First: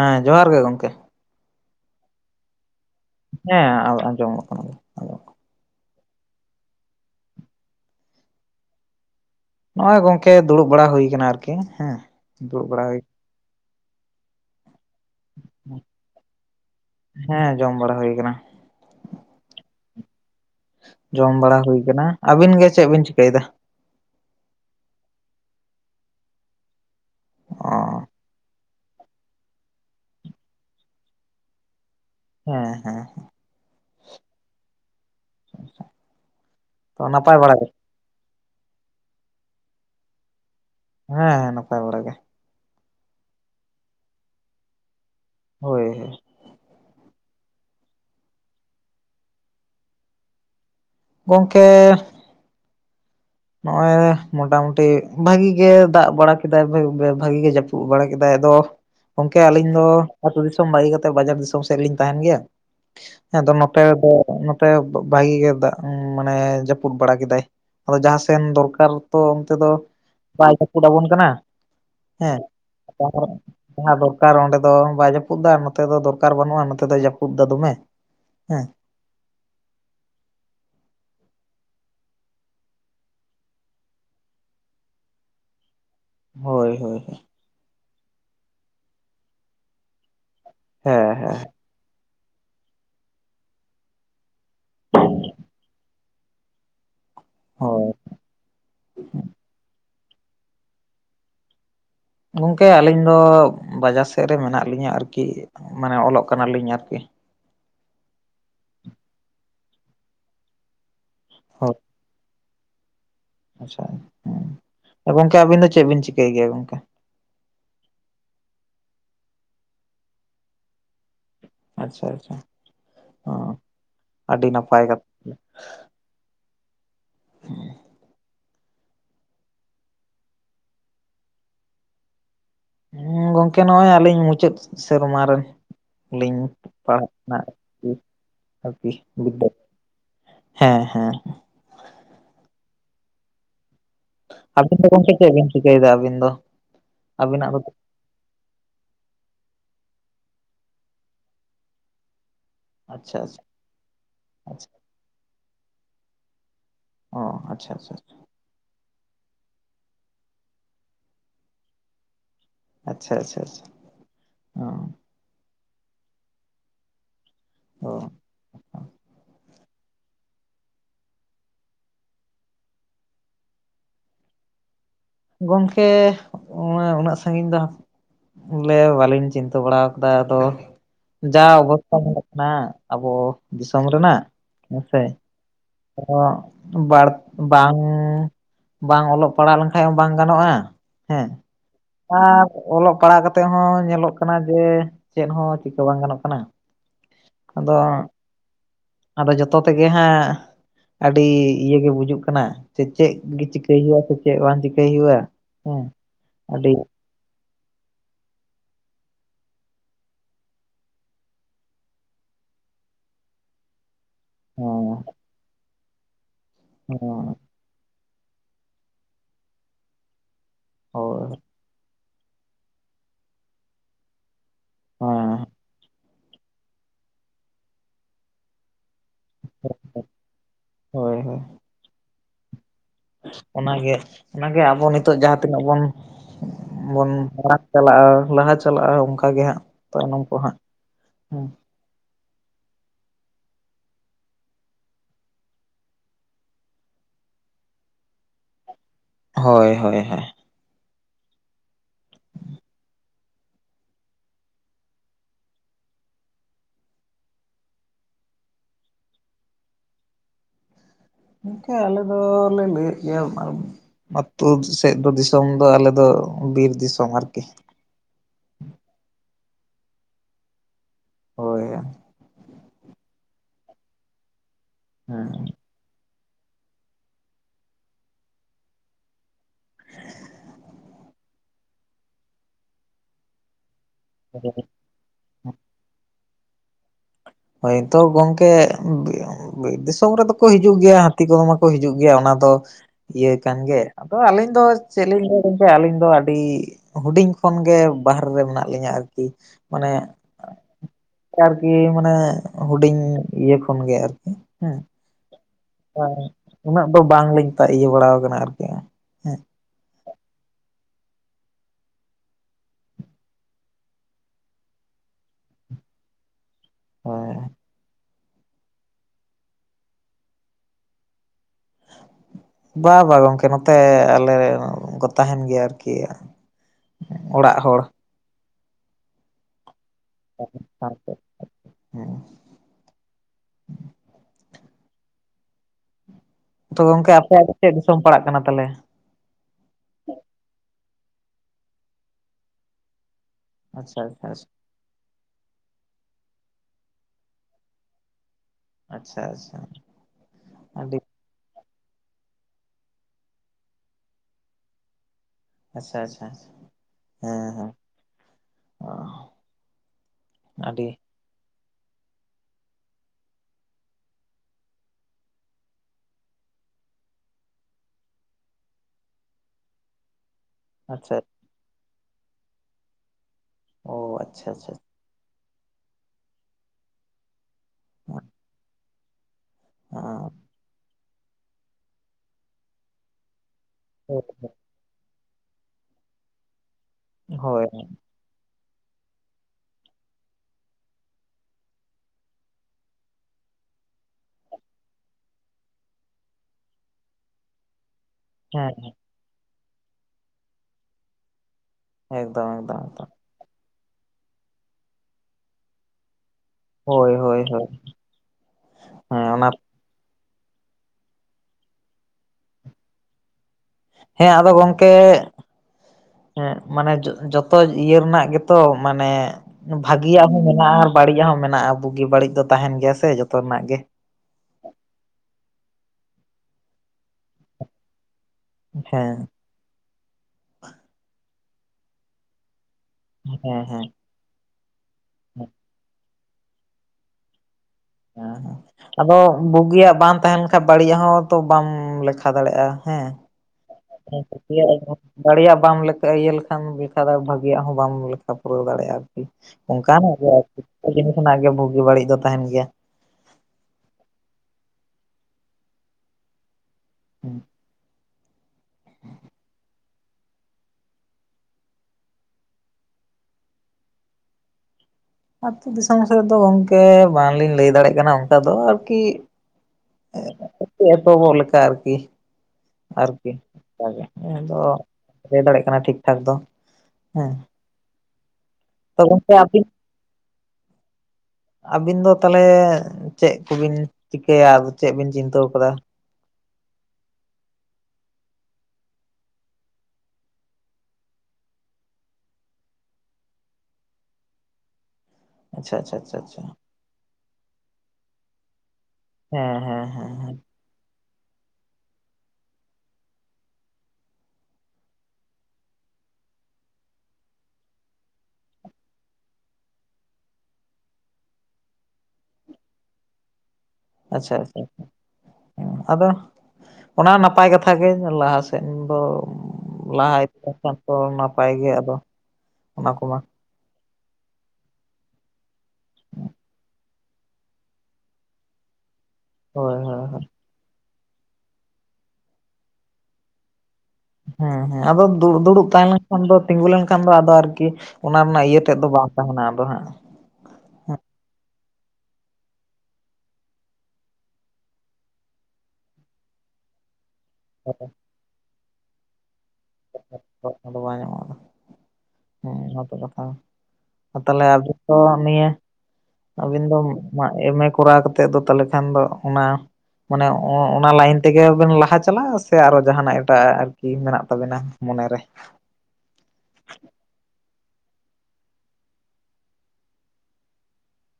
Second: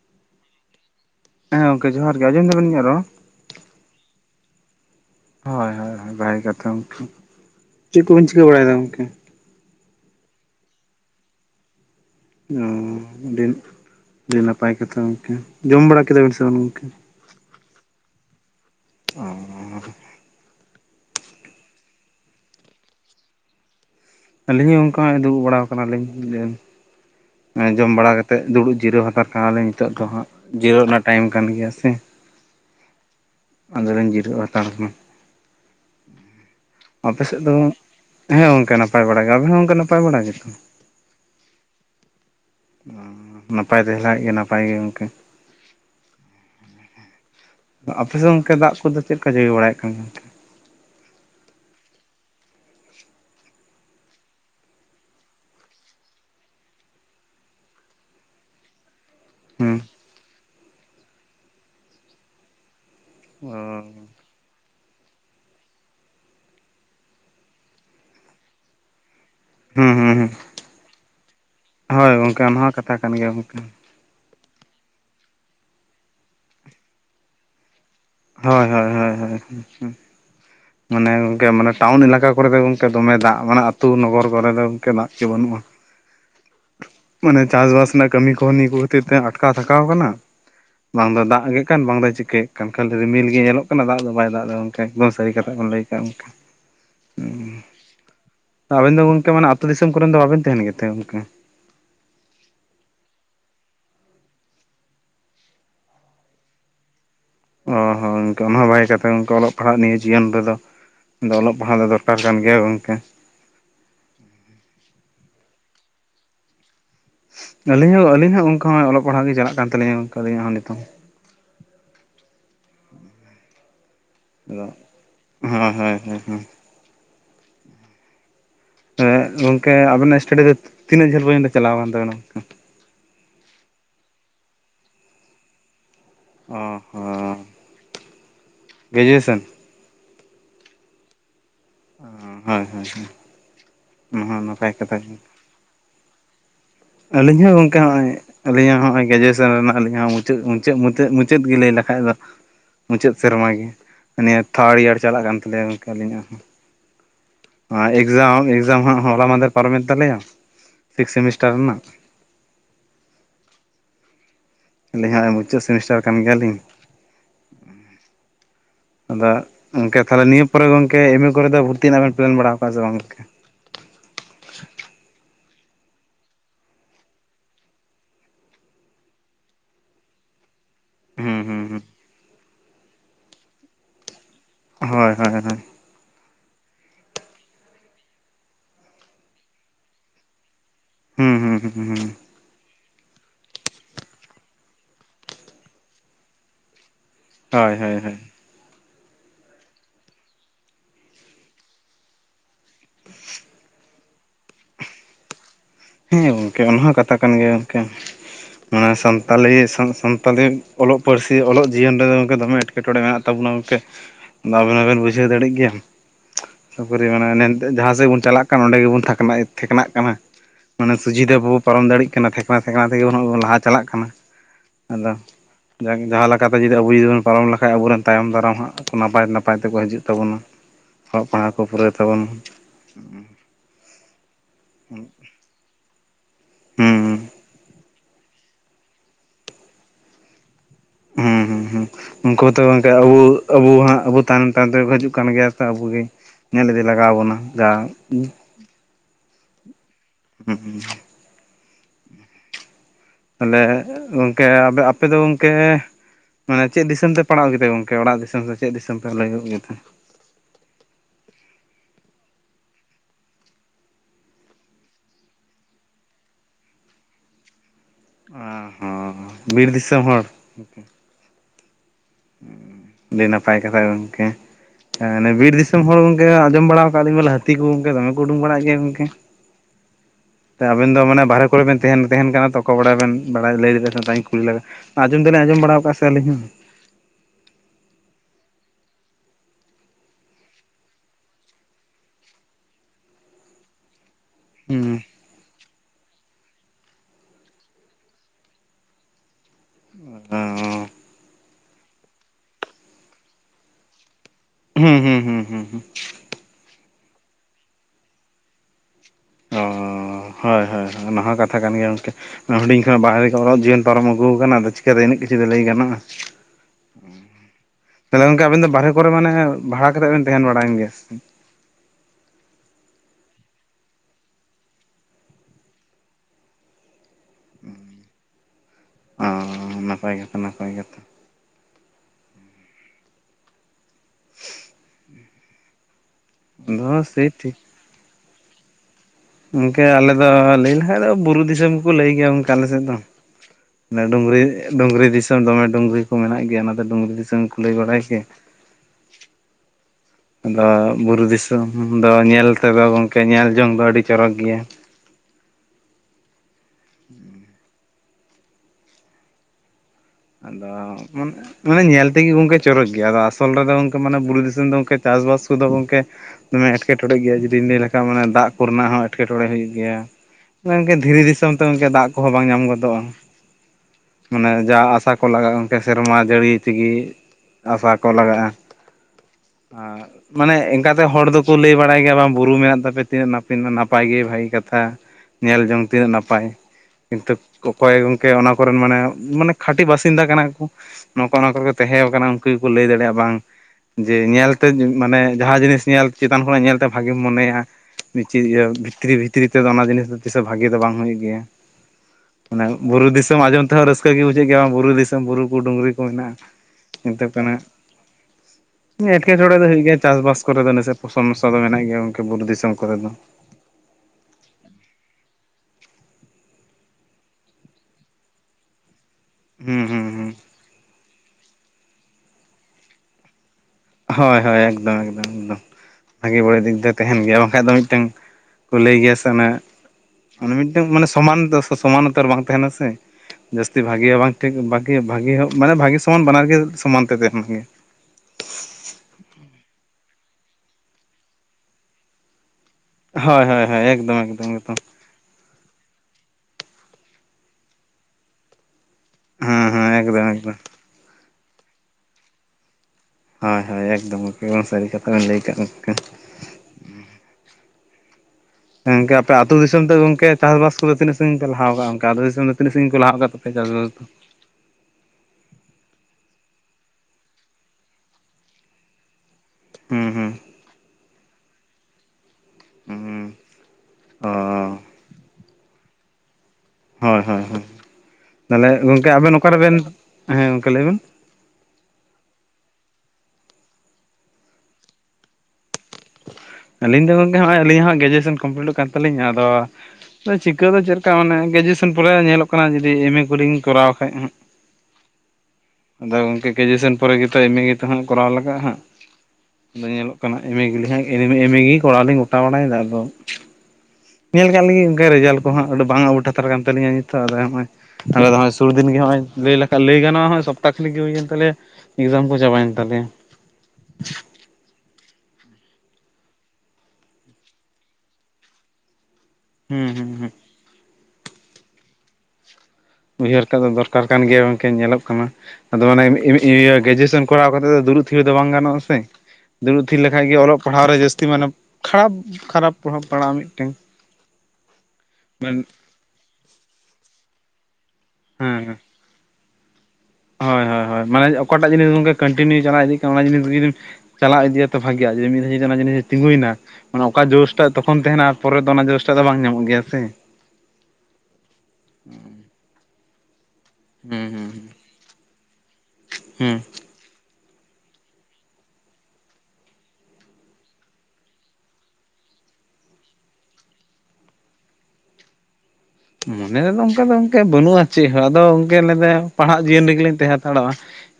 ᱦᱮᱸ ᱡᱚᱦᱟᱨ ᱜᱮ ᱜᱚᱝᱠᱮ ᱾ ᱦᱮᱸ ᱜᱚᱝᱠᱮ ᱡᱚᱦᱟᱨ ᱜᱮ ᱟᱸᱡᱚᱭᱚᱱ ᱫᱚ ᱢᱮᱱᱮᱱᱤᱡᱼᱟ ᱨᱚᱲ? ᱦᱮᱸ ᱟᱸ ᱟᱸᱡᱚᱢᱚᱜ ᱠᱟᱱᱟ ᱟᱸᱡᱚᱢᱚᱜ ᱠᱟᱱᱟ᱾ ᱦᱳᱭ ᱦᱳᱭ ᱦᱭ ᱵᱷᱟᱜᱤ ᱠᱟᱛᱷᱟ ᱜᱚᱢᱠᱮ, ᱪᱮᱫ ᱠᱚᱵᱤᱱ ᱪᱤᱠᱟᱹ ᱵᱟᱲᱟᱭᱮᱫᱟ ᱜᱚᱢᱠᱮ? ᱱᱚᱜ ᱚᱭ ᱜᱚᱝᱠᱮ ᱫᱩᱲᱩᱵ ᱵᱟᱲᱟ ᱦᱳᱭ ᱠᱟᱱᱟ ᱟᱨᱠᱤ, ᱦᱮᱸ ᱚ ᱫᱩᱲᱩᱵ ᱵᱟᱲᱟ ᱦᱩ ᱟᱹᱰᱤ, ᱟᱹᱰᱤ ᱱᱟᱯᱟᱭ ᱠᱟᱛᱷᱟ ᱜᱚᱢᱠᱮ ᱡᱚᱢ ᱵᱟᱲᱟ ᱠᱮᱫᱟᱵᱤᱱ ᱥᱮ ᱵᱟᱝ ᱜᱚᱝᱠᱮ? ᱦᱮᱸ, ᱡᱚᱢ ᱵᱟᱲᱟ ᱦᱳᱭ ᱟᱠᱟᱱᱟ ᱾ ᱟᱸ ᱾ ᱡᱚᱢ ᱵᱟᱲᱟ ᱦᱩᱭ ᱠᱟᱱᱟ, ᱟᱵᱤᱱ ᱜᱮ ᱪᱮᱫ ᱵᱤᱱ ᱪᱤᱠᱟᱹᱭᱮᱫᱟ? ᱟᱹᱞᱤᱧ ᱦᱚᱸ ᱚᱱᱠᱟ ᱫᱩᱲᱩᱵ ᱵᱟᱲᱟ ᱟᱠᱟᱱᱟᱞᱤᱧ ᱡᱮ ᱾ ᱚ ᱦᱮᱸ, ᱡᱚᱢ ᱵᱟᱲᱟ ᱠᱟᱛᱮᱜ ᱫᱩᱲᱩᱵ ᱡᱤᱨᱟᱹᱣ ᱦᱟᱛᱟᱲ ᱠᱟᱱᱟᱞᱤᱧ ᱱᱤᱛᱚᱜ ᱫᱚ ᱦᱟᱸᱜ ᱡᱤᱨᱟᱹᱣ ᱨᱮᱱᱟᱜ ᱴᱟᱭᱤᱢ ᱠᱟᱱ ᱜᱮᱭᱟ ᱥᱮ ᱦᱮᱸ ᱦᱮᱸ ᱾ ᱟᱞᱮᱨᱮᱱ ᱡᱤᱨᱟᱹᱜ ᱦᱟᱛᱟᱲ ᱠᱟᱱᱟ, ᱛᱚ ᱟᱯᱮ ᱱᱟᱯᱟᱭ ᱥᱮᱫ ᱵᱟᱲᱟ ᱫᱚ? ᱜᱮ ᱦᱮᱸ ᱜᱚᱢᱮᱠ ᱱᱟᱯᱟᱭ ᱵᱟᱲᱟ ᱜᱮ, ᱟᱵᱤᱱ ᱦᱚᱸ ᱚᱱᱠᱟ ᱱᱟᱯᱟᱭ ᱵᱟᱲᱟ ᱜᱮ? ᱦᱮᱸ ᱦᱮᱸᱱᱟᱯᱟᱭ ᱵᱟᱲᱟ ᱜᱮ ᱾ ᱟᱸ-ᱟᱸ, ᱱᱟᱯᱟᱭ ᱛᱟᱦᱮᱸ ᱞᱮᱱ ᱠᱷᱟ ᱱᱟᱯᱟᱭ ᱜᱮ ᱜᱚᱝᱠᱮ ᱾ ᱦᱳᱭᱭ-ᱥᱩᱸᱡ ᱾ ᱟᱯᱮ ᱥᱮᱫ ᱚᱱᱠᱟ ᱫᱟᱜ ᱠᱚᱫᱚ ᱪᱮᱫᱞᱮᱠᱟ ᱡᱟᱹᱲᱤ ᱵᱟᱲᱟᱭᱮᱫ ᱠᱟᱱ ᱜᱮᱭ? ᱜᱚᱝ-ᱠᱮᱻ ᱾ ᱱᱚᱜᱼ ᱚᱚᱭ ᱢᱚᱴᱟᱢᱩᱴᱤ ᱵᱷᱟᱜᱤ ᱜᱮ ᱫᱟᱜ ᱵᱟᱲᱟ ᱠᱮᱫᱟᱭ ᱵᱮ-ᱵᱟ ᱵᱷᱟᱜᱤ ᱜᱮ ᱡᱟᱹᱯᱩᱫ ᱵᱟᱲᱟ ᱠᱮᱫᱟᱭ ᱟᱫᱚ ᱜᱚᱢᱠᱮ ᱟᱹᱞᱤᱧ ᱦᱩᱸ ᱫᱚ ᱟᱹᱛᱩ ᱫᱤᱥᱚᱢ ᱵᱟᱹᱜᱤ ᱠᱟᱛᱮ ᱵᱟᱡᱟᱨ ᱫᱤᱥᱚᱢ ᱥᱮᱫ ᱞᱤᱧ ᱛᱟᱦᱮᱱ ᱜᱮᱭᱟ ᱾ ᱴᱷᱮᱭᱚᱜ, ᱟᱫᱚ ᱚ ᱱᱚᱛᱮ ᱨᱮᱠᱚ ᱱᱚᱛ ᱛᱮ ᱵᱷᱟᱜᱤ ᱜᱮ ᱫᱟᱜ ᱢᱟᱱᱮ ᱡᱟᱹᱯᱩᱫ ᱵᱟᱲᱟ ᱠᱮᱫᱟᱭ ᱟᱫᱚ ᱡᱟᱦᱟᱸᱥᱮᱱ ᱫᱚᱨᱠᱟᱨ ᱛᱚ ᱛᱮ ᱫᱚ ᱦᱩᱸ ᱦᱩᱸ ᱦᱩᱸ ᱵᱟᱭ ᱡᱟᱹᱯᱤᱫ ᱟᱵᱚᱱ ᱠᱟᱱᱟ ᱦᱳᱭ ᱦᱮᱸ ᱜᱚᱝᱠᱮ ᱚᱱᱟ ᱦᱚᱸ ᱠᱟᱛᱷᱟ ᱠᱟᱱ ᱜᱮᱭᱟ ᱟᱫᱚ ᱜᱚᱝᱠᱮ ᱡᱟᱦᱟᱸ ᱫᱚ ᱟᱨ ᱚᱸᱰᱮ ᱫᱚ ᱵᱟᱭ ᱡᱟᱹᱯᱩᱫᱫᱟ ᱟᱨ ᱱᱚᱛᱮ ᱫᱚ ᱫᱚᱨᱠᱟᱨ ᱵᱟᱹᱱᱩᱜᱼᱟ ᱱᱚᱛᱮ ᱫᱚ ᱡᱟᱹᱯᱩᱫ ᱮᱫᱟ ᱫᱚᱢᱮ ᱾ ᱦᱚᱭ -ᱦᱚᱭ -ᱦᱚᱭ, ᱩᱸᱦ-ᱩᱸᱦ ᱾ [inaudible] ᱢᱟᱱᱮ ᱜᱚᱝᱠᱮ ᱢᱟᱱᱮ ᱥᱟᱣᱩᱱᱰ ᱮᱞᱟᱠᱟ ᱠᱚᱨᱮ ᱫᱚ ᱜᱚᱝᱠᱮ ᱫᱚᱢᱮ ᱫᱟᱜ ᱢᱟᱱᱮ ᱟᱹᱛᱩ ᱱᱚᱚᱜᱚᱨ ᱠᱚᱨᱮ ᱫᱚ ᱜᱚᱢᱠᱮ ᱫᱟᱜ ᱜᱮ ᱵᱟᱹᱱᱩᱜᱼᱟ ᱾ ᱦᱳᱭ ᱦᱳᱭ ᱦᱮ ᱾ ᱢᱟᱱᱮ ᱪᱟᱥᱵᱟᱥ ᱨᱮᱱᱟᱜ ᱠᱟᱹᱢᱤ ᱠᱚ ᱱᱤᱭᱟ ᱠᱚ ᱠᱷᱟᱹᱛᱤᱨ ᱛᱮ ᱟᱴᱠᱟᱣ ᱛᱷᱟᱠᱟᱣ ᱟᱠᱟᱱᱟ ᱾ ᱦᱮᱸ ᱵᱟᱝ ᱫᱚ ᱦᱮᱸ ᱫᱟᱜ ᱜᱮ ᱠᱟᱱ ᱵᱟᱝ ᱫᱚ ᱪᱤᱠᱟᱹᱭ? ᱠᱷᱟᱹᱞᱤ ᱨᱤᱢᱤᱞ ᱜᱮ ᱧᱮᱞᱚᱜ ᱠᱟᱱᱟ ᱫᱟᱜ ᱫᱚ ᱵᱟᱭ ᱫᱟᱜ ᱮᱫᱟ ᱜᱚᱢᱠᱮ ᱮᱠᱫᱚᱢ ᱥᱟᱹᱨᱤ ᱠᱟᱛᱷᱟ ᱜᱮᱢ ᱞᱟᱹᱭ ᱠᱟᱜ ᱟ ᱚᱱᱠᱟ ᱾ ᱦᱳᱭ ᱚᱸ ᱟᱵᱮᱱ ᱫᱚ ᱜᱚᱝᱠᱮ ᱢᱟᱱᱮ ᱟᱹᱛᱩᱳ ᱫᱤᱥᱚᱢ ᱠᱚᱨᱮᱱ ᱫᱚ ᱵᱟᱵᱮᱱ ᱛᱟᱦᱮᱱ ᱜᱮᱛᱮ ᱚᱱᱠᱟ? ᱜᱚᱝᱠᱮ ᱟᱹᱞᱤᱧ ᱫᱚ ᱵᱟᱡᱟᱨ ᱥᱮᱫ ᱨᱮ ᱢᱮᱱᱟᱜ ᱞᱤᱧᱟᱹ ᱟᱨᱠᱤ ᱢᱟᱱᱮ ᱚᱞᱚᱜ ᱠᱟᱱᱟᱞᱤᱧ ᱟᱨᱠᱤ ᱾ ᱚ- ᱦᱚ ᱤᱱᱟᱹ ᱚᱱᱟᱫᱚ ᱵᱷᱟᱜᱮ ᱠᱟᱛᱷᱟ, ᱚᱞᱚᱜ ᱯᱟᱲᱦᱟᱜ ᱱᱤᱭᱟᱹ ᱡᱤᱭᱚᱱ ᱨᱮᱫᱚᱫᱚ ᱚᱞᱚᱜ ᱯᱟᱲᱦᱟᱜ ᱫᱚ ᱫᱚᱨᱠᱟᱨ ᱠᱟᱱ ᱮ ᱜᱚᱝᱠᱮ? ᱟ-ᱪᱷᱟ ᱢᱩᱸ, ᱮ ᱜᱚᱝᱠᱮ, ᱟᱵᱤᱱ ᱫᱚ ᱪᱮᱫ ᱵᱤᱱ ᱪᱤᱠᱟᱹᱭ ᱜᱮᱭᱟ ᱜᱚᱝᱠᱮ? ᱟᱹᱞᱤᱧ ᱦᱚᱸ ᱟᱹᱞᱤᱧ ᱦᱚᱸ ᱚᱱᱠᱟ ᱦᱚᱸᱜ-ᱚᱸᱭ ᱚᱞᱚᱜ ᱯᱟᱲᱦᱟᱜ ᱜᱮ ᱪᱟᱞᱟᱜ ᱠᱟᱱ ᱛᱟᱹᱞᱤᱧᱟᱹ ᱚᱱᱠᱟ ᱜᱮ ᱡᱟᱦᱟᱸ ᱞᱮᱠᱟ ᱾ ᱟᱪᱪᱷᱟ ᱟᱪᱪᱷᱟ ᱚ ᱾ ᱦᱮᱹᱞᱳ ᱦᱚ ᱦᱳᱭ ᱦᱳᱭ ᱦᱮᱸ ᱾ ᱮᱸᱜ, ᱜᱚᱝᱠᱮ ᱟᱵᱮᱱᱟᱜ ᱥᱴᱟᱰᱤ ᱫᱚ ᱛᱤᱱᱟᱹᱜ ᱡᱷᱟᱹᱞ ᱯᱚᱡ-ᱡᱚᱱᱛᱚ ᱪᱟᱞᱟᱣ ᱟᱠᱟᱱ ᱛᱟᱵᱮᱱᱟ ᱾ ᱚᱸ ᱜᱚᱝᱠᱮ ᱱᱚᱜᱼᱚᱭ ᱟᱹᱞᱤᱧ ᱢᱩᱪᱟᱹᱫ ᱥᱮᱨᱢᱟ ᱨᱮ ᱾ ᱞᱤᱧ ᱚ ᱯᱟᱲᱦᱟᱜ ᱠᱟᱱᱟ ᱦᱚᱸ ᱟᱨᱠᱤ ᱟᱨᱠᱤ ᱜᱨᱮᱡᱩᱭᱮᱥᱚᱱ ᱵᱤᱫᱽᱫᱟᱹ ᱾ [inaudible] ᱦᱮᱸ ᱦᱮᱸ ᱦᱮ ᱾ ᱟᱸᱻᱦᱳᱭ ᱦᱳᱭ ᱾ ᱟᱹᱵᱤᱱ ᱫᱚ ᱜᱚᱝᱠᱮ ᱪᱮᱫ ᱵᱤᱱ ᱪᱤᱠᱟᱹᱭᱫᱟ ᱟᱹᱵᱤᱱ ᱫᱚ? ᱟᱹᱞᱤᱧ ᱟᱹᱵᱤᱱᱟᱜ ᱫᱚ ᱦᱚᱸ ᱜᱚᱝᱠᱮ ᱱᱚᱜᱼᱚᱭ ᱟᱹᱞᱤᱧ ᱦᱚᱸ ᱦᱚᱸᱜᱼᱚᱭ ᱜᱨᱮᱡᱩᱭᱮᱥᱚᱱ ᱨᱮᱱᱟᱜ ᱟᱹᱞᱤᱧ ᱦᱚᱸ ᱢᱩᱪᱟᱹᱫ ᱢᱩᱪᱟᱹᱫ ᱢᱩᱪᱟᱹ ᱢᱩᱪᱟᱹᱫ ᱜᱮ ᱞᱟᱹᱭ ᱞᱮᱠᱷᱟᱡ ᱫᱚ᱾ ᱢᱩᱪᱟᱹᱫ ᱟᱪᱪᱷᱟ ᱟᱪᱪᱷᱟ ᱥᱮᱨᱢᱟ ᱜᱮ ᱱᱤᱭᱟᱹ ᱟᱪᱪᱷᱟ ᱛᱷᱟᱨᱰ ᱤᱭᱟᱨ ᱪᱟᱞᱟᱜ ᱠᱟᱱ ᱛᱟᱞᱮᱭᱟ ᱜᱚᱢᱠᱮ ᱟᱹᱞᱤᱧᱟᱜ ᱦᱚᱸ᱾ ᱚ ᱟᱪ ᱟᱨ ᱮᱠᱡᱟᱢ ᱮᱠᱡᱟᱢ ᱦᱟᱸᱜ ᱦᱚ ᱦᱚᱞᱟ ᱢᱟᱫᱷᱮᱨ ᱯᱟᱨᱢᱮᱱ ᱛᱟᱞᱮᱭᱟ ᱥᱤᱠᱥ ᱥᱮᱢᱤᱥᱴᱟᱨ ᱨᱮᱱᱟᱜ᱾ ᱟᱪᱪᱷᱟ ᱟᱪᱪᱷᱟ ᱟᱪᱪᱷᱟ ᱚ᱾ ᱟᱹᱞᱤᱧ ᱦᱟᱸᱜ ᱢᱩᱪᱟᱹᱫ ᱥᱮᱢᱤᱥᱴᱟᱨ ᱠᱟᱱ ᱜᱮᱭᱟᱞᱤᱧ᱾ ᱚ ᱟᱪᱪᱷᱟ᱾ ᱟᱫᱚ ᱜᱚᱢᱠᱮ ᱛᱟᱦᱚᱞᱮ ᱱᱤᱭᱟᱹ ᱯᱚᱨᱮ ᱜᱚᱝᱠᱮ ᱮᱢᱮ ᱠᱚᱨᱮ ᱫᱚ ᱵᱷᱚᱨᱛᱤ ᱨᱮᱱᱟᱜ ᱵᱮᱱ ᱯᱞᱮᱱ ᱵᱟᱲᱟᱣ ᱠᱟᱜᱼᱟ ᱥᱮ ᱵᱟᱝ ᱜᱚᱝᱠᱮ? ᱜᱚᱢᱠᱮ ᱩᱱᱟ ᱩᱱᱟᱹᱜ ᱥᱟᱺᱜᱤᱧ ᱫᱚ ᱵᱚᱞᱮ ᱵᱟᱹᱞᱤᱧ ᱪᱤᱱᱛᱟᱹ ᱵᱟᱲᱟ ᱠᱟᱫᱟ ᱟᱫᱚ ᱡᱟ ᱦᱩᱸ ᱦᱩᱸ ᱦᱩᱸ ᱚᱵᱚᱥᱛᱟ ᱧᱮᱞᱚᱜ ᱠᱟᱱᱟ ᱟᱵᱚ ᱫᱤᱥᱚᱢ ᱨᱮᱱᱟᱜ ᱦᱮᱸᱥᱮ? ᱦᱮᱸ ᱦᱮᱸ᱾ ᱟᱫᱚ ᱵᱟᱲ ᱵᱟᱝ ᱵᱟᱝ ᱚᱞᱚᱜ ᱯᱟᱲᱦᱟᱜ ᱞᱮᱱᱠᱷᱟᱡ ᱦᱚᱸ ᱵᱟᱝ ᱜᱟᱱᱚᱜᱼᱟ᱾ ᱦᱮᱸ ᱦᱩᱸ ᱦᱩᱸ ᱦᱩᱸ ᱟᱨ ᱚᱞᱚᱜ ᱯᱟᱲᱦᱟᱣ ᱠᱟᱛᱮ ᱦᱚᱸ ᱧᱮᱞᱚᱜ ᱠᱟᱱᱟ ᱡᱮ ᱪᱮᱫ ᱦᱚᱸ ᱪᱤᱠᱟᱹ ᱵᱟᱝ ᱜᱟᱱᱚᱜ ᱠᱟᱱᱟ, ᱟᱫᱚ ᱦᱳᱭ ᱦᱳᱭ ᱦᱳᱭ ᱟᱫᱚ ᱡᱷᱚᱛᱚ ᱛᱮᱜᱮ ᱦᱟᱸᱜ ᱟᱹᱰᱤ ᱤᱭᱮ ᱵᱩᱡᱩᱜ ᱠᱟᱱᱟ, ᱥᱮ ᱪᱮᱫ ᱜᱮ ᱪᱤᱠᱟᱹᱭ ᱦᱩᱭᱩᱜᱼᱟ, ᱥᱮ ᱪᱮᱫ ᱵᱟᱝ ᱪᱤᱠᱟᱹᱭ ᱦᱩᱭᱩᱜᱼᱟ᱾ ᱦᱮᱸ ᱜᱚᱝᱠᱮ ᱟᱹᱰᱤ ᱚᱱᱟᱦᱚᱸ ᱠᱟᱛᱷᱟ ᱠᱟᱱ ᱜᱮᱭᱟ ᱜᱚᱝᱠᱮ᱾ ᱢᱟᱱᱮ ᱥᱟᱱᱛᱟᱞᱤ ᱥᱟᱱᱛᱟᱞᱤ ᱚᱞᱚᱜ ᱯᱟᱹᱨᱥᱤ ᱚᱞᱚᱜ ᱡᱤᱭᱚᱱ ᱨᱮᱫᱚ ᱜᱚᱝᱠᱮ ᱫᱚᱢᱮ ᱮᱸᱴ ᱠᱮᱴᱚᱬᱮ ᱢᱮᱱᱟᱜ ᱛᱟᱵᱚᱱᱟ ᱜᱚᱢᱠᱮ, ᱦᱮᱸ ᱵᱟᱵᱮᱱ ᱵᱩᱡᱷᱟᱹᱣ ᱫᱟᱲᱮᱜ ᱜᱮᱭᱟ᱾ ᱦᱮᱸ ᱛᱟᱯᱚᱨᱮ ᱢᱟᱱᱮ ᱡᱟᱦᱟᱸ ᱥᱮᱫ ᱵᱚᱱ ᱪᱟᱞᱟᱜ ᱠᱟᱱ ᱚᱸᱰᱮ ᱜᱮᱵᱚᱱ ᱛᱷᱟᱠᱱᱟ ᱛᱷᱮᱠᱱᱟᱜ ᱠᱟᱱᱟ᱾ ᱢᱟᱱᱮ ᱦᱳᱭ ᱥᱩᱡᱷᱤᱛᱮ ᱵᱟᱵᱚᱱ ᱯᱟᱨᱚᱢ ᱫᱟᱲᱮᱭᱟᱜ ᱠᱟᱱᱟ ᱛᱷᱮᱠᱱᱟ ᱛᱦᱮᱠᱱᱟ ᱛᱮᱜᱮ ᱞᱟᱦᱟ ᱪᱟᱞᱟᱜ ᱠᱟᱱᱟ᱾ ᱟᱫᱚ ᱦᱮᱸ ᱦᱟᱜᱮ ᱡᱟᱦᱟᱸ ᱞᱮᱠᱟᱛᱮ ᱡᱩᱫᱤ ᱟᱵᱚ ᱡᱩᱫᱤ ᱵᱚᱱ ᱯᱟᱨᱚᱢ ᱞᱮᱠᱷᱟᱡ ᱟᱵᱚᱮᱱ ᱛᱟᱭᱚᱢ ᱫᱟᱨᱟᱢ ᱦᱟᱸᱜ ᱱᱟᱯᱟᱭ ᱱᱟᱯᱟᱭ ᱛᱮᱠᱚ ᱦᱤᱡᱩᱜ ᱛᱟᱵᱚᱱᱟ, ᱦᱳᱭ ᱚᱞᱚᱜ ᱦᱳᱭ ᱯᱟᱲᱦᱟᱜ ᱠᱚ ᱯᱩᱨᱟᱹᱣ ᱛᱟᱵᱱᱟ᱾ ᱚᱱᱟᱜᱮ ᱚᱱᱟᱜᱮ ᱟᱵᱚ ᱱᱤᱛᱚᱜ ᱡᱟᱦᱟᱸᱛᱤᱱᱟᱹᱜ ᱵᱚᱱ ᱵᱚᱱ ᱦᱩᱸ [unintelligible] ᱪᱟᱞᱟᱜᱼᱟ, ᱞᱟᱦᱟ ᱪᱟᱞᱟᱜᱼᱟ ᱚᱱᱠᱟ ᱜᱮ ᱦᱟᱸᱜ ᱛᱟᱭᱱᱚᱢ ᱠᱚ ᱦᱟᱸᱜ᱾ ᱦᱩᱸ ᱦᱩᱸ ᱦᱩᱸᱜ᱾ ᱩᱱᱠᱩ ᱦᱚᱛᱚ ᱜᱚᱝᱠᱮ ᱟᱵᱚ ᱟᱵᱚ ᱦᱟᱸᱜ ᱟᱵᱚ ᱛᱟᱭᱱᱚᱢ ᱛᱟᱭᱚᱢ ᱛᱮᱠᱚ ᱦᱤᱡᱩᱜ ᱠᱟᱱ ᱜᱮᱭᱟ ᱛᱚ ᱟᱵᱩᱜᱮ ᱧᱮᱞ ᱤᱫᱤ ᱞᱟᱜᱟᱣ ᱵᱚᱱᱟ, ᱡᱟ ᱦᱳᱭ ᱦᱳᱭ ᱦᱳᱭ᱾ [inaudible] ᱛᱟᱦᱚᱞᱮ ᱜᱚᱝᱠᱮ ᱟᱯᱮ ᱟᱯᱮ ᱫᱚ ᱜᱚᱢᱠᱮ ᱢᱟᱱᱮ ᱪᱮᱫ ᱫᱤᱥᱚᱢ ᱯᱮ ᱯᱟᱲᱟᱜ ᱠᱮᱫᱟ ᱜᱚᱝᱠᱮ ᱚᱲᱟᱜ ᱫᱤᱥᱚᱢ ᱥᱮ ᱪᱮᱫ ᱫᱤᱥᱚᱢ ᱯᱮ ᱞᱟᱹᱭᱚᱜ ᱜᱮᱭᱟ? ᱱᱚᱝᱠᱟ ᱟᱞᱮ ᱫᱚ ᱞᱮ ᱞᱟᱹᱭᱮᱫ ᱜᱮᱭᱟ ᱟᱹᱛᱩ ᱥᱮᱫ ᱫᱚ ᱫᱤᱥᱚᱢ ᱫᱚ ᱟᱞᱮ ᱫᱚ ᱵᱤᱨ ᱫᱤᱥᱚᱢ ᱟᱨᱠᱤ᱾ ᱚ ᱦᱚᱸ ᱵᱤᱨ ᱫᱤᱥᱚᱢ ᱦᱚᱲ? ᱴᱷ ᱜᱮ [inaudible] ᱦᱳᱭ᱾ ᱟᱹᱰᱤ ᱱᱟᱯᱟᱭ ᱠᱟᱛᱷᱟ ᱜᱚᱝᱠᱮ ᱦᱮᱸ ᱚᱱᱮ ᱵᱤᱨ ᱫᱤ ᱥᱚᱢ ᱦᱚᱲ ᱜᱚᱝᱠᱮ ᱟᱸᱡᱚᱢ ᱵᱟᱲᱟ ᱠᱟᱜᱞᱤᱧ ᱵᱚᱞᱮ ᱦᱟᱹᱛᱤ ᱠᱚ ᱜᱟᱢᱠᱮ ᱫᱚᱢᱮ ᱠᱚ ᱩᱰᱩ ᱵᱟᱲ ᱜᱮᱭᱟ ᱜᱚᱝᱠᱮ? ᱛᱚ ᱟᱵᱮᱱ ᱫᱚ ᱢᱟᱱᱮ ᱵᱟᱦᱮᱨᱮ ᱠᱚᱨᱮᱵᱮᱱ ᱛᱟᱸᱦᱮᱱ ᱛᱟᱸᱦᱮᱱ ᱠᱟᱱᱟ ᱛᱚᱠᱚ ᱵᱟᱲᱟᱭ ᱵᱮᱱ ᱵᱟᱲᱟᱭ ᱞᱟᱹᱭ ᱞᱮᱫᱟ ᱛᱚ [unintelligible] ᱠᱩᱞᱤ ᱞᱟᱜᱟ ᱟᱸᱡᱚᱢ ᱫᱚᱞᱤᱧ ᱟᱸᱚᱢ ᱵᱟᱲᱟᱣ ᱠᱟᱜᱼᱟ ᱥᱮ ᱟᱹᱞᱤᱧ ᱦᱚᱸ᱾ ᱦᱳᱭ ᱛᱚ ᱜᱚᱝᱠᱮ ᱱᱩᱭ ᱫᱤᱥᱚᱢ ᱨᱮᱱ ᱫᱚᱠᱚ ᱦᱤᱡᱩᱜ ᱜᱮᱭᱟ ᱦᱟᱹᱛᱤ ᱠᱚᱦᱚ ᱢᱟᱠᱚ ᱦᱤᱡᱩᱜ ᱜᱮᱭᱟ ᱚᱱᱟ ᱫᱚ ᱤᱭᱟᱹ ᱠᱟᱱ ᱜᱮ ᱟᱫᱚ ᱟᱹᱞᱤᱧ ᱫᱚ ᱦᱩᱸ ᱪᱮᱫ ᱞᱤᱧ ᱞᱟᱹᱭ ᱜᱚᱢᱠᱮ ᱟᱹᱞᱤᱧ ᱫᱚ ᱟᱹᱰᱤ ᱦᱩᱰᱤᱧ ᱠᱷᱚᱱᱜᱮ ᱵᱟᱦᱨᱮ ᱨᱮ ᱢᱮᱱᱟᱜ ᱞᱤᱧᱟᱹ ᱟᱨᱠᱤ ᱚᱱᱮ ᱚᱸᱻ ᱟᱨᱠᱤ ᱢᱟᱱᱮ ᱦᱩᱰᱤᱧ ᱤᱭᱟᱹ ᱠᱷᱚᱱ ᱜᱮ ᱟᱨ ᱦᱩᱸ ᱦᱩᱸ ᱦᱩᱸ ᱦᱩᱸ ᱦᱩᱸ ᱟᱨ ᱩᱱᱟᱹᱜ ᱫᱚ ᱵᱟᱝᱞᱤᱧ ᱛᱟ ᱤᱭᱟᱹ ᱵᱟᱲᱟᱣ ᱠᱟᱱᱟ ᱟᱨᱠᱤ ᱦᱮᱸ ᱦᱟᱭ ᱦᱟᱭ ᱚᱱᱟ ᱦᱚᱸ ᱠᱟᱛᱷᱟ ᱠᱟᱱ ᱜᱮᱭᱟ ᱜᱚᱝᱠᱮ ᱦᱩᱰᱤᱧ ᱠᱷᱚᱱ ᱵᱟᱦᱨᱮ ᱨᱮᱠᱚ ᱡᱤᱭᱚᱱ ᱯᱟᱨᱚᱢ ᱟᱹᱜᱩ ᱟᱠᱟᱱᱟ ᱟᱫᱚ ᱪᱤᱠᱟᱹᱛᱮ ᱤᱱᱟᱹᱜ ᱠᱤᱪᱷᱩ ᱫᱚ ᱞᱟᱹᱭ ᱜᱟᱱᱚᱜᱼᱟ ᱦᱚ ᱛᱟᱦᱚᱞᱮ ᱜᱚᱝᱠᱮ ᱟᱵᱮᱱ ᱫᱚ ᱵᱟᱦᱨᱮ ᱠᱚᱨᱮ ᱢᱟᱱᱮ ᱵᱷᱟᱲᱟ ᱠᱟᱛᱮᱜ ᱵᱮᱱ ᱛᱟᱦᱮᱱ ᱵᱟᱲᱟᱭᱮᱱ ᱜᱮ ᱵᱟ ᱵᱟ ᱜᱚᱝᱠᱮ ᱱᱚᱛᱮ ᱟᱞᱮ ᱨᱮ ᱠᱚ ᱛᱟᱦᱮᱱ ᱜᱮᱭᱟ ᱟᱨᱠᱤ ᱚᱲᱟᱜ ᱦᱚᱲ᱾ ᱚ ᱱᱟᱯᱟᱭ ᱜᱮ᱾ ᱥᱟᱶᱛᱮ ᱦᱮᱸ ᱛᱚ ᱟᱫᱚ ᱜᱚᱝᱠᱮ ᱥᱮᱭ ᱟᱯᱮᱭᱟᱜ ᱴᱷᱤᱠ ᱪᱮᱫ ᱫᱤᱥᱚᱢ ᱯᱟᱲᱟᱜ ᱠᱟᱱᱟ ᱛᱟᱞᱮ ᱜᱚᱝᱠᱮ ᱟᱞᱮ ᱫᱚ ᱞᱟᱹᱭ ᱞᱮᱠᱷᱟᱜ ᱫᱚ ᱵᱩᱨᱩ ᱫᱤᱥᱚᱢ ᱜᱮᱠᱚ ᱞᱟᱹᱭ ᱜᱮᱭᱟ ᱜᱚᱝᱠᱮ ᱟᱞᱮ ᱥᱮᱫ ᱫᱚ ᱟᱪᱪᱷᱟ ᱟᱱᱮ ᱟᱪᱪᱷᱟ ᱰᱩᱝᱨᱤ ᱰᱩᱝᱨᱤ ᱫᱤᱥᱚᱢ ᱫᱚᱢᱮ ᱰᱩᱝᱨᱤ ᱠᱚ ᱢᱮᱱᱟᱜ ᱜᱮᱭᱟ ᱚᱱᱟᱛᱮ ᱰᱩᱝᱨᱤ ᱫᱤᱥᱚᱢ ᱠᱚ ᱞᱟᱹᱭ ᱵᱟᱲᱟᱭ ᱠᱮ ᱟᱪᱪᱷᱟ ᱟᱪᱪᱷᱟ᱾ ᱟᱫᱚ ᱟᱹᱰᱤ ᱵᱩᱨᱩ ᱫᱤᱥᱚᱢ ᱫᱚ ᱧᱮᱞ ᱛᱮᱫᱚ ᱜᱚᱝᱠᱮ ᱧᱮᱞ ᱡᱚᱝ ᱫᱚ ᱟᱹᱰᱤ ᱪᱚᱨᱚᱠ ᱜᱮᱭᱟ᱾ ᱟᱪᱪᱷᱟ ᱟᱪᱪᱷᱟ ᱦᱮ ᱦᱮ ᱚ ᱟᱫᱚ ᱟᱹᱰᱤ ᱢᱚᱱᱮ ᱢᱟᱱᱮ ᱧᱮᱞ ᱛᱮᱜᱮ ᱜᱚᱝᱠᱮ ᱪᱚᱨᱚᱠ ᱜᱮᱭᱟ ᱟᱫᱚ ᱟᱥᱚᱞ ᱨᱮᱫᱚ ᱜᱚᱝᱠᱮ ᱢᱟᱱᱮ ᱵᱩᱨᱩ ᱫᱤᱥᱚᱢ ᱫᱚ ᱜᱚᱝᱠᱮ ᱪᱟᱥᱵᱟᱥ ᱠᱚᱫᱚ ᱜᱚᱝᱠᱮ᱾ ᱫᱚᱢᱮ ᱮᱴᱠᱮᱴᱚᱬᱮ ᱜᱮᱭᱟ ᱡᱩᱫᱤᱢ ᱞᱟᱹᱭ ᱞᱮᱠᱷᱟᱱᱡ ᱢᱟᱱᱮ ᱫᱟᱜ ᱠᱚ ᱨᱮᱱᱟᱜ ᱦᱚᱸ ᱮᱴᱠᱮᱴᱚᱬᱮ ᱦᱩᱭᱩᱜ ᱜᱮᱭᱟ ᱢᱟᱱᱮ ᱜᱚᱝᱠᱮ ᱟᱪᱪᱷᱟ ᱫᱷᱤᱨᱤ ᱫᱤᱥᱚᱢ ᱛᱚ ᱜᱚᱝᱠᱮ ᱫᱟᱜ ᱠᱚᱦᱚᱸ ᱵᱟᱝ ᱧᱟᱢ ᱜᱚᱫᱚᱜᱼᱟ ᱚ ᱢᱟᱱᱮ ᱟᱪᱪᱷᱟ ᱟᱪᱪᱷᱟ ᱡᱟ ᱟᱥ ᱥᱟ ᱠᱚ ᱞᱟᱜᱟᱜᱼᱟ ᱜᱚᱝᱠᱮ ᱥᱮᱨᱢᱟ ᱡᱟᱹᱲᱤ ᱛᱤᱜᱤ ᱟᱥᱟ ᱠᱚ ᱞᱟᱜᱟᱜᱼᱟ ᱢᱟᱱᱮ ᱮᱱᱠᱟᱛᱮ ᱦᱚᱲ ᱫᱚᱠᱚ ᱞᱟᱹᱭ ᱵᱟᱲᱟᱭ ᱜᱮᱭᱟ ᱵᱟᱝ ᱵᱩᱨᱩ ᱢᱮᱱᱟᱜ ᱛᱟᱯᱮ ᱛᱤᱱᱟᱹᱜ ᱱᱟᱯᱮ ᱱᱟᱯᱟᱭ ᱜᱮ ᱵᱷᱟᱜᱤ ᱠᱟᱛᱷᱟ ᱧᱮᱞ ᱡᱚᱝ ᱛᱤᱱᱟᱹᱜ ᱱᱟᱯᱟᱭ ᱠᱤᱱᱛᱩ ᱦᱳᱭ ᱠᱩᱠᱚᱭ ᱜᱚ ᱠᱮ ᱚᱱᱟ ᱠᱚᱨᱮᱱ ᱢᱟᱱᱮ ᱢᱟᱱᱮ ᱠᱷᱟᱴ ᱴᱤ ᱵᱟᱥᱤᱱᱫᱟ ᱠᱟᱱᱟ ᱠᱚ ᱱᱚᱠᱚ ᱚᱱᱟ ᱠᱚᱨᱮ ᱠᱚ ᱛᱮᱦᱮᱸ ᱠᱟᱱᱟ ᱩᱱᱠᱩ ᱜᱮᱠᱚ ᱞᱟᱹᱭ ᱫᱟᱲᱮᱭᱟᱜᱼᱟ ᱵᱟᱝ ᱡᱮ ᱧᱮᱞᱛᱮ ᱢᱟᱱᱮ ᱡᱟᱦᱟ ᱡᱤᱱᱤᱥ ᱧᱮᱞ ᱪᱮᱛᱟᱱ ᱠᱷᱚᱱᱟᱜ ᱧᱮᱞᱛᱮ ᱵᱷᱟᱜᱤᱢ ᱢᱚᱱᱮᱭᱟ ᱪᱤ ᱭᱟᱹ ᱦᱮᱸ ᱵᱷᱤᱛᱨᱤ ᱵᱷᱤᱛᱨᱤ ᱛᱮᱫᱚ ᱚᱱᱟ ᱡᱤᱱᱤᱥ ᱫᱚ ᱛᱤᱥ ᱦᱚᱸ ᱵᱷᱟᱹᱜᱤ ᱫᱚ ᱵᱟᱝ ᱦᱩᱭᱩᱜ ᱜᱮᱭᱟ ᱮᱠᱫᱚᱢ ᱚᱱᱟ ᱮᱠᱫᱚᱢ ᱵᱩᱨᱩ ᱮᱠᱫᱚᱢ ᱫᱤᱥᱚᱢ ᱟᱸᱡᱚᱢ ᱛᱮᱦᱚᱸ ᱨᱟᱹᱥᱠᱟᱹ ᱜᱮ ᱵᱩᱡᱷᱟᱹᱜ ᱜᱮᱭᱟ ᱵᱟᱝ ᱵᱩᱨᱩ ᱫᱤᱥᱚᱢ ᱵᱩᱨᱩ ᱠᱚ ᱰᱩᱝᱨᱤ ᱠᱚ ᱦᱮᱱᱟᱜ ᱟ ᱦᱳᱭ ᱚᱱᱛᱮ ᱦᱳᱭ ᱯᱮᱱᱮ ᱦᱳᱭ ᱦᱮᱸ ᱚᱱᱟ ᱮᱴᱠᱮᱴᱚᱬᱮ ᱫᱚ ᱦᱩᱭᱩᱜ ᱜᱮᱭᱟ ᱪᱟᱥᱵᱟᱥ ᱠᱚᱨᱮ ᱫᱚ ᱱᱟᱥᱮ ᱥᱚᱢᱚᱥᱟ ᱫᱚ ᱢᱮᱱᱟᱜ ᱜᱮᱭᱟ ᱜᱚᱝᱠᱮ ᱵᱩᱨᱩ ᱫᱤᱥᱚᱢ ᱠᱚᱨᱮ ᱫᱚ ᱦᱮᱸ ᱟᱫᱚ ᱜᱚᱢᱠᱮ ᱦᱮᱸ ᱢᱟᱱᱮ ᱡᱚ ᱡᱚᱛᱚ ᱤᱭᱟᱹ ᱨᱮᱱᱟᱜ ᱜᱮᱛᱚ ᱢᱟᱱᱮ ᱦᱩᱸ ᱦᱩᱸ ᱵᱷᱟᱹᱜᱤᱭᱟᱜ ᱦᱩᱸ᱾ ᱦᱚᱸ ᱢᱮᱱᱟᱜᱼᱟ ᱟᱨ ᱵᱟᱹᱲᱤᱡ ᱟᱜ ᱦᱚᱸ ᱢᱮᱱᱟᱜᱼᱟ ᱵᱩᱜᱤ ᱵᱟᱹᱲᱤᱡ ᱫᱚ ᱛᱟᱸᱦᱮᱱ ᱜᱮᱭᱟ ᱥᱮ ᱡᱚᱛᱚ ᱨᱮᱱᱟᱜ ᱜᱮ ᱦᱚᱭ ᱦᱚᱭ ᱮᱠᱫᱚᱢ ᱮᱠᱫᱚᱢ ᱮᱠᱫᱚᱢ ᱵᱷᱟᱜᱮ ᱵᱟᱹᱲᱤᱡ ᱫᱤᱠ ᱫᱚ ᱛᱟᱦᱮᱱ ᱜᱮᱭᱟ ᱵᱟᱝᱠᱷᱟᱡ ᱫᱚ ᱢᱤᱫᱴᱟᱝ ᱠᱚ ᱞᱟᱹᱭ ᱜᱮᱭᱟ ᱦᱮᱸ ᱥᱮ ᱚᱱᱮ ᱚᱱᱮ ᱢᱤᱫᱴᱟᱝ ᱢᱟᱱᱮ ᱥᱚᱢᱟᱱ ᱫᱚᱥ ᱥᱚᱢᱟᱱ ᱩᱛᱟᱨ ᱵᱟᱝ ᱛᱟᱦᱮᱱᱟ ᱥᱮ ᱦᱮᱸ ᱦᱮᱸ ᱡᱟᱹᱥᱛᱤ ᱦᱮᱸ ᱵᱷᱟᱜᱤ ᱦᱚᱸ ᱵᱟᱝ ᱴᱷᱤᱠ ᱵᱷᱟᱹᱜᱤ ᱵᱷᱟᱜᱤ ᱦᱮᱸ ᱦᱚᱸ ᱢᱟᱱᱮ ᱵᱷᱟᱹᱜᱤ ᱥᱚᱢᱟᱱ ᱵᱟᱱᱟᱨ ᱜᱮ ᱥᱚᱢᱟᱱ ᱛᱮ ᱛᱟᱦᱮᱱ ᱜᱮᱭᱟ ᱦᱮᱸ ᱟᱫᱚ ᱵᱩᱜᱤᱭᱟᱜ ᱵᱟᱝ ᱛᱟᱦᱮᱱ ᱠᱷᱟ ᱵᱟᱹᱲᱤᱡᱟᱜ ᱦᱚᱸ ᱛᱚ ᱵᱟᱢ ᱞᱮᱠᱷᱟ ᱫᱟᱲᱮᱜᱼᱟ ᱦᱮᱸ ᱦᱳᱭ ᱦᱳᱭ ᱦᱳᱭ, ᱮᱠᱫᱚᱢ ᱮᱠᱫᱚᱢ [unintelligible] ᱫᱟᱲᱮᱭᱟᱜ ᱵᱟᱢ ᱞᱮᱠᱟ ᱤᱭᱟᱹ ᱞᱮᱠᱷᱟᱱᱠᱷᱟ ᱫᱚ ᱵᱷᱟᱹᱜᱤᱭᱟᱜ ᱦᱚᱸ ᱵᱟᱢ ᱞᱮᱠᱟ ᱯᱩᱨᱟᱹᱣ ᱫᱟᱲᱮᱭᱟᱜ-ᱟ ᱟᱨ ᱦᱩᱸ, ᱦᱮᱸ ᱦᱮᱸ ᱚᱱᱠᱟᱱᱟᱜ ᱜᱮ ᱮᱠᱫᱚᱢ ᱮᱠᱫᱚᱢ᱾ ᱟᱨᱠᱤ, ᱟᱹᱰᱤᱞᱮᱠᱟᱱᱟᱜ ᱜᱮ ᱵᱩᱜᱤ ᱵᱟᱹᱲᱤᱡ ᱫᱚ ᱛᱟᱸᱦᱮᱱ ᱜᱮᱭᱟ᱾ ᱦᱳᱭ ᱦᱳᱭ ᱮᱠᱫᱚᱢ ᱱᱚᱣᱟ ᱥᱟᱹᱨᱤ ᱠᱟᱛᱷᱟ ᱵᱮᱱ ᱞᱟᱹᱭᱠᱟᱜ ᱜᱚᱝᱠᱮ᱾ ᱦᱩᱸ᱾ ᱜᱚᱝᱠᱮ ᱟᱯᱮ ᱟᱹᱛᱩ ᱫᱤᱥᱚᱢ ᱛᱚ ᱜᱚᱝᱠᱮ ᱪᱟᱥᱵᱟᱥ ᱠᱚᱫᱚ ᱛᱤᱱᱟᱹᱜ ᱥᱟᱜᱤᱧ ᱯᱮ ᱞᱟᱦᱟᱣᱟᱠᱟᱜ-ᱟ ᱚᱝᱠᱟ ᱟᱛᱩ ᱫᱤᱥᱚᱢ ᱫᱚ ᱛᱤᱱᱟᱹᱜ ᱥᱟᱜᱤᱧ ᱠᱩ ᱞᱟᱦᱟ ᱟᱠᱟᱜ-ᱟ? [unintelligible] ᱫᱚ ᱟᱹᱛᱩ ᱫᱤᱥᱚᱢ ᱥᱮᱫ ᱫᱚ ᱜᱚᱝᱠᱮ ᱵᱟᱝᱞᱤᱧ ᱞᱟᱹᱭ ᱫᱟᱲᱮᱭᱟᱜ ᱠᱟᱱᱟ ᱚᱝᱠᱟ ᱫᱚ ᱟᱨᱠᱤ ᱦᱩᱸ ᱦᱩᱸ᱾ ᱮᱫ ᱮᱛᱚᱵᱚᱜ ᱞᱮᱠᱟ ᱟᱨᱠᱤ, ᱟᱨᱠᱤ ᱦᱩᱸ ᱚᱱᱠᱟᱜᱮ ᱚ ᱟᱫᱚ ᱞᱟᱹᱭ ᱫᱟᱲᱮᱭᱟᱜ ᱠᱟᱱᱟ ᱴᱷᱤᱠ ᱴᱷᱟᱠ ᱫᱚ ᱦᱳᱭ ᱦᱮᱸ ᱦᱳᱭ ᱦᱳᱭ, ᱛᱚᱵᱮ ᱛᱚ ᱜᱚᱝᱠᱮ ᱟᱵᱮᱱ ᱚᱠᱟᱨᱮ ᱟᱹᱵᱤᱱ ᱵᱮᱱ, ᱦᱮᱸ ᱜᱚᱝᱠᱮ ᱞᱟᱹᱭ ᱵᱮᱱ᱾ ᱟᱵᱤᱱ ᱫᱚ ᱛᱟᱦᱚᱞᱮ ᱪᱮᱫ ᱠᱚᱵᱤᱱ ᱪᱤᱠᱟᱹᱭᱟ ᱟᱫᱚ ᱪᱮᱫ ᱵᱤᱱ ᱪᱤᱱᱛᱟᱹᱣ ᱠᱟᱫᱟ? ᱟᱹᱞᱤᱧ ᱫᱚ ᱜᱚᱢᱠᱮ ᱦᱚᱸᱜ-ᱚᱭ ᱟᱹᱞᱤᱧ ᱦᱚᱸ ᱜᱨᱮᱡᱩᱭᱮᱥᱚᱱ ᱠᱚᱢᱯᱞᱤᱴᱚᱜ ᱠᱟᱱ ᱛᱟᱹᱞᱤᱧᱟ᱾ ᱟᱫᱚ ᱪᱤᱠᱟᱹ ᱫᱚ ᱪᱮᱫᱞᱮᱠᱟ ᱢᱟᱱᱮ ᱜᱨᱮᱡᱩᱭᱮᱥᱚᱱ ᱯᱚᱨᱮ ᱧᱮᱞᱚᱜ ᱠᱟᱱᱟ ᱡᱩᱫᱤ ᱮᱢ ᱮ ᱠᱚᱨᱮᱧ ᱠᱚᱨᱟᱣ ᱠᱷᱟᱡ ᱦᱟᱸᱜ᱾ [inaudible] ᱟᱫᱚ ᱟᱪᱪᱷᱟ ᱟᱪᱪᱷᱟ ᱜᱚᱝᱠᱮ ᱜᱨᱮᱡᱩᱭᱮᱥᱚᱱ ᱯᱚᱨᱮ ᱜᱮᱛᱚ ᱮᱢ ᱮ ᱜᱮᱛᱚ ᱦᱟᱸᱜ ᱠᱚᱨᱟᱣ ᱞᱟᱜᱟᱜ-ᱟ ᱦᱟᱸᱜ᱾ ᱦᱮᱸ ᱦᱮᱸ ᱟᱫᱚ ᱦᱮᱸ ᱧᱮᱞᱚᱜ ᱦᱮᱸ ᱠᱟᱱᱟ ᱮᱢ ᱮ ᱜᱮᱞᱤᱧ ᱦᱟᱸᱜ ᱮᱢ ᱮ ᱜᱮ ᱠᱚᱲᱟᱣ ᱞᱤᱧ ᱜᱚᱴᱟ ᱵᱟᱲᱟᱭᱮᱫᱟ ᱟᱫᱚ᱾ ᱧᱮᱞ ᱠᱟᱜ ᱞᱮ ᱜᱤᱧ ᱚᱱᱠᱟ ᱨᱮᱡᱟᱞᱴ ᱠᱚᱦᱚᱸ ᱟᱫᱚ ᱵᱟᱝ ᱟᱣᱩᱴ ᱦᱟᱛᱟᱨ ᱠᱟᱱ ᱛᱟᱞᱤᱧᱟ ᱱᱤᱛ ᱦᱚᱸ ᱟᱫᱚ ᱦᱚᱸᱜ-ᱚᱭ ᱟᱞᱮ ᱫᱚ ᱥᱩᱨ ᱫᱤᱱ ᱜᱮ ᱦᱚᱸᱜ-ᱚᱭ ᱞᱟᱹᱭ ᱞᱮᱠᱷᱟᱱ ᱞᱟᱹᱭ ᱜᱟᱱᱚᱜ-ᱟ ᱦᱚᱸᱜ-ᱚᱭ ᱥᱚᱯᱛᱟ ᱠᱷᱟᱱᱮᱠ ᱜᱮ ᱦᱩᱭᱮᱱ ᱛᱟᱞᱮᱭᱟ᱾ ᱮᱠᱡᱟᱢ ᱠᱚ ᱪᱟᱵᱟᱭᱮᱱ ᱛᱟᱞᱮᱭᱟ᱾ ᱟᱪᱪᱷᱟ ᱟᱪᱪᱷᱟ ᱟᱪᱪᱷᱟ᱾ ᱟᱫᱚ ᱚᱱᱟ ᱱᱟᱯᱟᱭ ᱠᱟᱛᱷᱟ ᱜᱮ ᱞᱟᱦᱟ ᱥᱮᱫ ᱫᱚ᱾ ᱦᱩᱸ ᱦᱩᱸ ᱞᱟᱦᱟᱭᱮᱫ ᱦᱩᱸ ᱠᱷᱟᱱ ᱛᱚ ᱱᱟᱯᱟᱭ ᱜᱮ ᱟᱫᱚ ᱚᱱᱟ ᱠᱚ᱾ ᱩᱭᱦᱟᱹᱨ ᱠᱟᱜ ᱫᱚ ᱫᱚᱨᱠᱟᱨ ᱠᱟᱱ ᱜᱮᱭᱟ ᱜᱚᱝᱠᱮ ᱧᱮᱞᱚᱜ ᱠᱟᱱᱟ᱾ ᱟᱫᱚ ᱢᱟᱱᱮ ᱤᱭᱟᱹ ᱜᱨᱮᱡᱩᱭᱮᱥᱚᱱ ᱠᱚᱨᱟᱣ ᱠᱟᱛᱮ ᱫᱚ ᱫᱩᱨᱩᱵ ᱛᱷᱤᱨ ᱫᱚ ᱵᱟᱝ ᱜᱟᱱᱚᱜ-ᱟ ᱥᱮ᱾ ᱦᱳᱭ ᱫᱩᱲᱩᱵ ᱛᱷᱤᱨ ᱦᱳᱭ ᱦᱳᱭ ᱞᱮᱠᱷᱟᱡ ᱜᱮ ᱚᱞᱚᱜ ᱯᱟᱲᱦᱟᱣ ᱨᱮ ᱡᱟᱹᱥᱛᱤ ᱢᱟᱱᱮ ᱠᱷᱟᱲᱟᱯ ᱠᱷᱟᱨᱟᱯ ᱯᱨᱚᱵᱷᱟᱵ ᱯᱟᱲᱟᱜ-ᱟ ᱢᱤᱫᱴᱟᱹᱝ᱾ ᱦᱩᱸ ᱦᱩᱸ, ᱟᱫᱚ ᱫᱩᱲᱩᱵ ᱫᱩᱲᱩᱵ ᱛᱟᱦᱮᱸᱞᱮᱱᱠᱷᱟᱱ ᱫᱚ ᱛᱤᱸᱜᱩ ᱞᱮᱱᱠᱷᱟᱱ ᱫᱚ ᱟᱫᱚ ᱟᱨᱠᱤ ᱚᱱᱟ ᱨᱮᱱᱟᱜ ᱤᱭᱟᱹᱛᱮᱫ ᱦᱮᱸ ᱫᱚ ᱵᱟᱝ ᱛᱟᱸᱦᱮᱱᱟ ᱟᱫᱚ ᱦᱟᱸᱜ᱾ ᱦᱳᱭ ᱦᱳᱭ ᱦᱮᱸ ᱦᱳᱭ, ᱢᱟᱱᱮ ᱚᱠᱟᱴᱟᱜ ᱡᱤᱱᱤᱥ ᱜᱚᱝᱠᱮ ᱠᱚᱱᱴᱤᱱᱤᱭᱩ ᱪᱟᱞᱟᱣ ᱤᱫᱤᱜ ᱠᱟᱱᱟ ᱚᱱᱟ ᱡᱤᱱᱤᱥ ᱡᱩᱫᱤ ᱪᱟᱞᱟᱣ ᱤᱫᱤᱜ-ᱟ ᱛᱚ ᱵᱷᱟᱜᱤᱜ-ᱟ, ᱟᱨ ᱡᱩᱫᱤ ᱢᱤᱫ ᱫᱷᱟᱣ ᱡᱩᱫᱤ ᱛᱤᱸᱜᱩᱭᱮᱱᱟ ᱢᱟᱱᱮ ᱚᱠᱟ ᱡᱳᱥ ᱛᱚ, ᱛᱚᱠᱷᱚᱱ ᱛᱟᱸᱦᱮᱱᱟ ᱟᱨ ᱯᱚᱨᱮ ᱫᱚ ᱚᱱᱟ ᱡᱚᱥᱴᱟᱜ ᱫᱚ ᱵᱟᱝ ᱧᱟᱢᱚᱜ ᱜᱮᱭᱟ ᱥᱮ᱾ [unintelligible] ᱠᱚᱫᱚ ᱵᱟᱭ ᱧᱟᱢᱚᱜ-ᱟ, ᱦᱮᱸ ᱚᱱᱟ ᱛᱚ ᱠᱟᱛᱷᱟ᱾ ᱟᱨ ᱛᱟᱞᱦᱮ ᱦᱩᱸ ᱡᱚᱛᱚ ᱱᱤᱭᱮ ᱦᱩᱸ ᱟᱵᱤᱱ ᱫᱚ ᱢᱟ ᱮᱢ ᱮ ᱠᱚᱨᱟᱣ ᱠᱟᱛᱮᱫ ᱫᱚ ᱛᱟᱞᱦᱮ ᱠᱷᱟᱱ ᱫᱚ ᱚᱱᱟ ᱢᱟᱱᱮ ᱚ-ᱚᱱᱟ ᱞᱟᱭᱤᱱ ᱛᱮᱜᱮ ᱵᱮᱱ ᱞᱟᱦᱟ ᱪᱟᱞᱟᱜ-ᱟ ᱥᱮ ᱟᱨᱚ ᱡᱟᱸᱦᱟᱱᱟᱜ ᱮᱴᱟᱜ ᱟᱜ ᱟᱨᱠᱤ ᱢᱮᱱᱟᱜ? ᱛᱟᱵᱮᱱᱟ ᱢᱚᱱᱮ ᱨᱮ? ᱢᱚᱱᱮ ᱨᱮᱫᱚ ᱚᱝᱠᱟ ᱫᱚ ᱜᱚᱝᱠᱮ ᱵᱟᱹᱱᱩᱜ-ᱟ ᱪᱮᱫ ᱦᱚᱸ ᱟᱫᱚ ᱜᱚᱝᱠᱮ ᱢᱮᱱᱫᱚ ᱯᱟᱲᱦᱟᱜ ᱡᱤᱭᱚᱱ ᱨᱮᱜᱮ ᱞᱤᱧ ᱛᱟᱦᱮᱸ ᱦᱟᱛᱟᱲᱚᱜ-ᱟ᱾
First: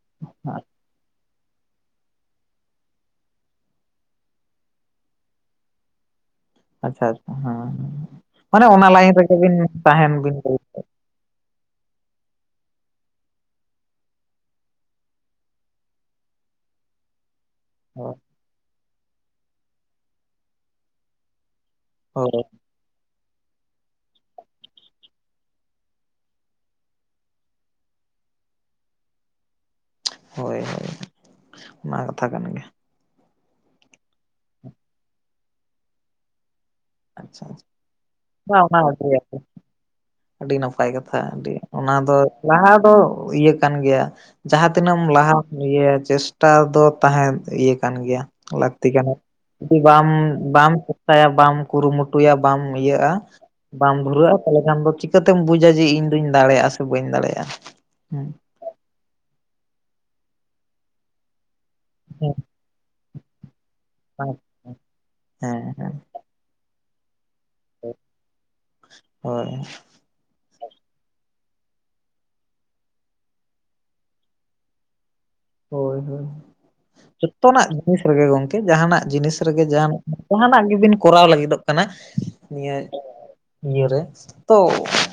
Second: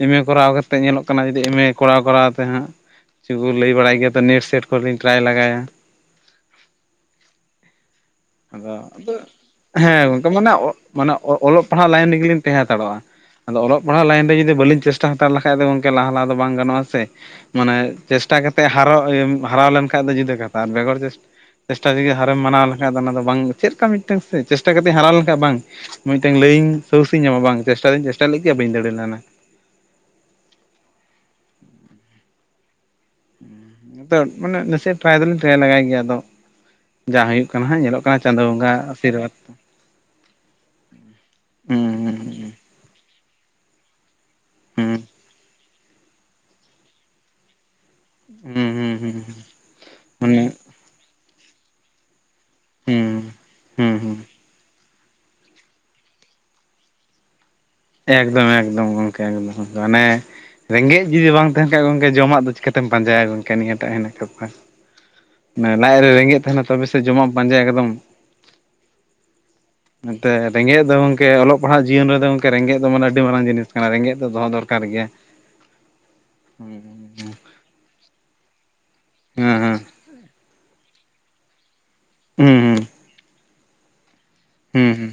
ᱮᱢ ᱮ ᱠᱚᱨᱟᱣ ᱠᱟᱛᱮᱫ ᱧᱮᱞᱚᱜ ᱠᱟᱱᱟ ᱡᱩᱫᱤ ᱮᱢ ᱮ ᱠᱚᱨᱟᱣ ᱠᱚᱨᱟᱣ ᱛᱮ ᱦᱟᱸᱜ, ᱪᱮᱫ ᱠᱚ ᱞᱟᱹᱭ ᱵᱟᱲᱟᱭ ᱜᱮᱭᱟ ᱛᱚ ᱱᱮᱴ ᱥᱮᱴ ᱠᱚ ᱞᱤᱧ ᱴᱨᱟᱭ ᱞᱮᱜᱟᱭᱟ᱾ ᱟᱪᱪᱷᱟ ᱟᱪᱪᱷᱟ ᱦᱮᱸ, ᱢᱟᱱᱮ ᱟᱫᱚ ᱚᱱᱟ ᱟᱫᱚ ᱞᱟᱭᱤᱱ ᱨᱮᱜᱮ ᱵᱤᱱ ᱦᱮᱸ ᱛᱟᱦᱮᱱ ᱜᱚᱝᱠᱮ ᱵᱤᱱ ᱢᱟᱱᱮ ᱠᱩᱨᱩ ᱢᱟᱱᱮ ᱚ-ᱚᱞᱚᱜ ᱯᱟᱲᱦᱟᱜ ᱞᱟᱭᱤᱱ ᱨᱮᱜᱮ ᱞᱤᱧ ᱛᱟᱦᱮᱸ ᱦᱟᱛᱟᱲᱚᱜ-ᱟ᱾ ᱟᱫᱚ ᱚᱞᱚᱜ ᱯᱟᱲᱦᱟᱜ ᱞᱟᱭᱤᱱ ᱨᱮ ᱡᱩᱫᱤ ᱵᱟᱹᱞᱤᱧ ᱪᱮᱥᱴᱟ ᱦᱟᱛᱟᱲ ᱞᱮᱠᱷᱟᱡ ᱫᱚ ᱜᱚᱝᱠᱮ ᱞᱟᱦᱟ ᱞᱟᱦᱟ ᱫᱚ ᱵᱟᱝ ᱜᱟᱱᱚᱜ-ᱟ ᱥᱮ᱾ ᱢᱟᱱᱮ ᱦᱳᱭ ᱪᱮᱥᱴᱟ ᱠᱟᱛᱮᱫ ᱦᱟᱨᱚᱜ ᱤᱭᱟᱹ ᱦᱟᱨᱟᱣ ᱞᱮᱱ ᱠᱷᱟᱱ ᱫᱚ ᱡᱩᱫᱟᱹ ᱠᱟᱛᱷᱟ ᱟᱨ ᱵᱮᱜᱚᱨ ᱪᱮᱥᱴᱟ ᱪᱮᱥᱴᱟ ᱡᱩᱫᱤ ᱦᱟᱨᱮᱢ ᱦᱳᱭ ᱢᱟᱱᱟᱣ ᱞᱮᱠᱷᱟᱱ ᱫᱚ ᱚᱱᱟ ᱫᱚ ᱵᱟᱝ, ᱪᱮᱫ ᱞᱮᱠᱟ ᱢᱤᱫᱴᱟᱝ ᱪᱮᱥᱴᱟ ᱠᱟᱛᱮᱫ ᱦᱟᱨᱟᱣ ᱞᱮᱱᱠᱷᱟᱱ ᱵᱟᱝ᱾ ᱢᱤᱫᱴᱟᱹᱝ ᱞᱟᱹᱭᱤᱧ ᱥᱳᱨᱥᱤᱧ ᱧᱟᱢᱟ ᱵᱟᱝ, ᱪᱮᱥᱴᱟ ᱫᱚᱧ ᱪᱮᱥᱴᱟ ᱞᱮᱫ ᱜᱮᱭᱟ ᱵᱟᱹᱧ ᱫᱟᱲᱮ ᱞᱮᱱᱟ᱾ ᱦᱚᱭ ᱦᱚᱭ ᱚᱱᱟ ᱦᱚᱸ ᱠᱟᱛᱷᱟ ᱠᱟᱱ ᱜᱮᱭᱟ᱾ ᱱᱤᱛᱚᱜ ᱢᱟᱱᱮ ᱱᱟᱥᱮ ᱴᱨᱟᱭ ᱫᱚᱞᱤᱧ ᱴᱨᱟᱭ ᱞᱟᱜᱟᱭ ᱜᱮᱭᱟ ᱟᱫᱚᱼᱼ ᱡᱟ ᱟᱪᱪᱷᱟ ᱦᱩᱭᱩᱜ ᱠᱟᱱᱟ ᱦᱟᱸᱜ ᱧᱮᱞᱚᱜ ᱠᱟᱱᱟ ᱪᱟᱸᱫᱳ ᱟᱪᱪᱷᱟ ᱵᱚᱸᱜᱟ ᱚᱱᱟ ᱟᱹᱰᱤ ᱟᱥᱤᱨᱵᱟᱫᱽᱼᱼ ᱟᱹᱰᱤ ᱱᱟᱯᱟᱭ ᱠᱟᱛᱷᱟ ᱟᱹᱰᱤ ᱦᱩᱸ ᱚᱱᱟ ᱫᱚ ᱦᱩᱸ ᱞᱟᱦᱟ ᱫᱚ ᱤᱭᱟᱹ ᱠᱟᱱ ᱜᱮᱭᱟᱼᱼ ᱡᱟᱦᱟᱸ ᱛᱤᱱᱟᱹᱜ ᱮᱢ ᱞᱟᱦᱟ ᱤᱭᱟᱹ ᱪᱮᱥᱴᱟ ᱫᱚ ᱛᱟᱦᱮᱸᱱ ᱤᱭᱟᱹᱼᱼ ᱠᱟᱱ ᱜᱮᱭᱟ ᱦᱩᱸ ᱞᱟᱠᱛᱤ ᱦᱩᱸ ᱠᱟᱱᱟ ᱦᱩᱸ ᱦᱩᱸ ᱡᱩᱫᱤ ᱵᱟᱢ ᱢᱟᱱᱮ ᱵᱟᱢ ᱪᱮᱥᱴᱟᱭᱟ ᱵᱟᱢ ᱠᱩᱨᱩᱢᱩᱴᱩᱭᱟᱼᱼ ᱴᱩᱭᱟ ᱵᱟᱢ ᱤᱭᱟᱹᱜ-ᱟ ᱦᱩᱸ ᱵᱟᱢ ᱦᱩᱸ ᱦᱩᱸ ᱫᱷᱩᱨᱟᱹᱜ-ᱟᱼᱼ ᱛᱟᱦᱚᱞᱮ ᱠᱷᱟᱱ ᱫᱚ ᱪᱤᱠᱟᱹᱛᱮᱢ ᱵᱩᱡᱟ ᱡᱮ ᱤᱧ ᱫᱩᱧ ᱫᱟᱲᱮᱭᱟᱜ-ᱟ ᱥᱮ ᱵᱟᱹᱧ ᱫᱟᱲᱮᱭᱟᱜ-ᱟ᱾ ᱮᱠᱫᱚᱢ-ᱮᱠᱫᱚᱢ ᱜᱚᱝᱠᱮ ᱮᱠᱫᱚᱢ ᱢᱟᱱᱮ ᱨᱮᱸᱜᱮᱡ ᱡᱩᱫᱤ ᱵᱟᱝᱼᱼ ᱛᱟᱦᱮᱱ ᱠᱷᱟᱡ ᱜᱚᱝᱠᱮ ᱡᱚᱢᱟᱜ ᱫᱚ ᱪᱤᱠᱟᱹᱛᱮᱢ ᱯᱟᱸᱡᱟᱭᱟ ᱜᱚᱝᱠᱮ ᱱᱤᱭᱟᱹ ᱴᱟᱜ ᱦᱩᱭᱱᱟ ᱠᱟᱛᱷᱟ᱾ ᱦᱮᱸ ᱢᱟᱱᱮ ᱦᱮᱸ ᱞᱟᱡ ᱨᱮ ᱨᱮᱸᱜᱮᱡ ᱛᱟᱦᱮᱸᱱᱟ ᱛᱚᱵᱮ ᱥᱮᱫ ᱡᱚᱢᱟᱜ ᱮᱢ ᱯᱟᱸᱡᱟᱭᱟ ᱮᱠᱫᱚᱢ, ᱦᱳᱭ ᱮᱱᱛᱮᱫ ᱨᱮᱸᱜᱮᱡ ᱫᱚ ᱜᱚᱝᱠᱮ ᱚᱞᱚᱜ ᱯᱟᱲᱦᱟᱜ ᱡᱤᱭᱚᱱ ᱨᱮᱫᱚ ᱜᱚᱝᱠᱮ ᱨᱮᱸᱜᱮᱡ ᱫᱚ ᱢᱟᱱᱮ ᱟᱹᱰᱤ ᱢᱟᱨᱟᱝ ᱡᱤᱱᱤᱥ ᱠᱟᱱᱟ ᱨᱮᱸᱜᱮᱡ ᱫᱚ ᱫᱚᱦᱚ ᱫᱚᱨᱠᱟᱨ ᱜᱮᱭᱟ᱾ ᱦᱳᱭ-ᱦᱳᱭ ᱦᱮᱸ ᱡᱚᱛᱚᱱᱟᱜ ᱡᱤᱱᱤᱥ ᱨᱮᱜᱮ ᱜᱚᱝᱠᱮ ᱡᱟᱦᱟᱸᱱᱟᱜ ᱡᱤᱱᱤᱥ ᱨᱮᱜᱮ ᱦᱮᱸ ᱡᱟᱦᱟᱸᱱᱟᱜᱼᱼ ᱡᱟᱦᱟᱱᱟᱜ ᱜᱮ ᱵᱤᱱ ᱠᱚᱨᱟᱣ ᱞᱟᱹᱜᱤᱫᱚᱜ ᱠᱟᱱᱟ ᱦᱩᱸ ᱱᱤᱭᱟᱹ ᱤᱭᱟᱹᱨᱮ ᱛᱚᱼᱼ ᱦᱩᱸ-ᱦᱩᱸ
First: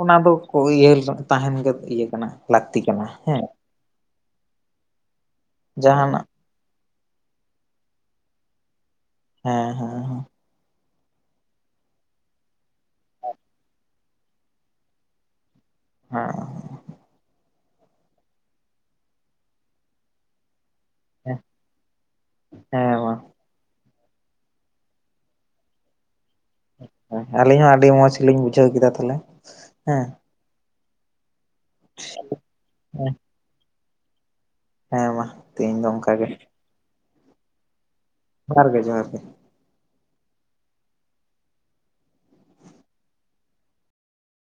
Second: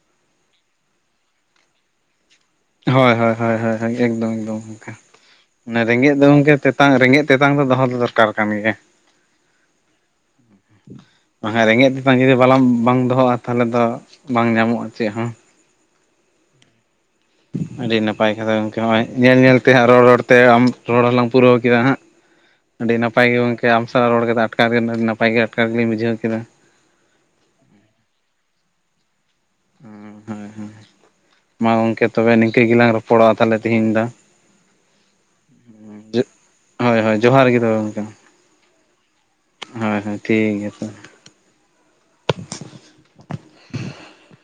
ᱚᱱᱟ ᱫᱚ ᱠᱚ ᱤᱭᱟᱹ ᱛᱟᱦᱮᱸᱱ ᱜᱮ ᱤᱭᱟᱹ ᱠᱟᱱᱟ᱾ ᱞᱟᱹᱠᱛᱤ ᱠᱟᱱᱟ ᱦᱮᱸ ᱦᱳᱭ-ᱦᱳᱭ-ᱦᱳᱭ-ᱦᱳᱭ-ᱦᱳᱭ-ᱦᱳᱭ ᱮᱠᱫᱚᱢ-ᱮᱠᱫᱚᱢ ᱚᱱᱠᱟ ᱚᱱᱟ ᱨᱮᱸᱜᱮᱡ ᱫᱚ ᱡᱟᱦᱟᱱᱟᱜ ᱜᱚᱝᱠᱮ ᱛᱮᱛᱼᱼ ᱛᱮᱛᱟᱝ ᱨᱮᱸᱜᱮᱡ ᱛᱮᱛᱟᱝ ᱫᱚ ᱫᱚᱦᱚ ᱫᱚ ᱫᱚᱨᱠᱟᱨ ᱠᱟᱱ ᱜᱮᱭᱟ᱾ ᱦᱮᱸ-ᱦᱮᱸ-ᱦᱮᱸ ᱚᱱᱟ ᱨᱮᱸᱜᱮᱡ ᱛᱮᱛᱟᱝ ᱡᱩᱫᱤ ᱵᱟᱞᱟᱝ ᱵᱟᱝ ᱫᱚᱦᱚᱜ-ᱟ ᱛᱟᱦᱚᱞᱮ ᱫᱚ ᱵᱟᱝ ᱧᱟᱢᱚᱜ-ᱟ ᱪᱮᱫ ᱦᱚᱸ, ᱦᱮᱸ ᱟᱹᱰᱤ ᱱᱟᱯᱟᱭ ᱠᱟᱛᱷᱟ ᱜᱚᱝᱠᱮ ᱦᱚᱸᱜ-ᱚᱭ ᱧᱮᱞ-ᱧᱮᱞ ᱛᱮᱦᱟᱸᱜ ᱨᱚᱲ-ᱨᱚᱲ ᱛᱮ ᱟᱢᱼᱼ ᱨᱚᱲ ᱦᱚᱞᱟᱝ ᱦᱮᱸ ᱯᱩᱨᱟᱹᱣ ᱠᱮᱫᱟ ᱦᱟᱸᱜ ᱟᱹᱰᱤ ᱦᱮᱸ ᱢᱟ ᱱᱟᱯᱟᱭ ᱜᱮ ᱜᱚᱝᱠᱮᱼᱼ ᱟᱸᱢ ᱥᱟᱸᱣ ᱨᱚᱲ ᱠᱮᱫᱟ ᱟᱴᱠᱟᱨ ᱜᱮ ᱟᱹᱰᱤ ᱱᱟᱯᱟᱭ ᱜᱮ ᱟᱴᱠᱟᱨ ᱜᱮᱞᱤᱧ ᱵᱩᱡᱷᱟᱹᱣ ᱠᱮᱫᱟ᱾ ᱟᱪᱪᱷᱟ ᱟᱹᱞᱤᱧ ᱦᱚᱸ ᱟᱹᱰᱤ ᱢᱚᱸᱡᱽ ᱜᱮᱞᱤᱧ ᱵᱩᱡᱷᱟᱹᱣ ᱠᱮᱫᱟ ᱛᱟᱦᱚᱞᱮ ᱦᱮᱸ, ᱦᱩᱸ ᱦᱩᱸ ᱢᱟ ᱜᱚᱝᱠᱮ ᱛᱚᱵᱮ ᱱᱤᱝᱠᱟᱹ ᱜᱮᱞᱟᱝ ᱨᱚᱯᱚᱲᱚᱜ-ᱟ ᱛᱟᱦᱚᱞᱮ ᱛᱮᱦᱤᱧ ᱫᱚ᱾ ᱦᱮᱸ ᱢᱟ ᱛᱮᱦᱮᱸᱧ ᱫᱚ ᱚᱱᱠᱟ ᱜᱮ, ᱦᱳᱭ-ᱦᱳᱭ ᱡᱚᱦᱟᱨ ᱜᱮ ᱛᱚᱵᱮ ᱜᱚᱝᱠᱮ ᱢᱟ, ᱡᱚᱦᱟᱨ ᱜᱮ ᱡᱚᱦᱟᱨ ᱜᱮ, ᱦᱳᱭ-ᱦᱳᱭ ᱴᱷᱤᱠ ᱜᱮᱭᱟ ᱛᱚᱵᱮ᱾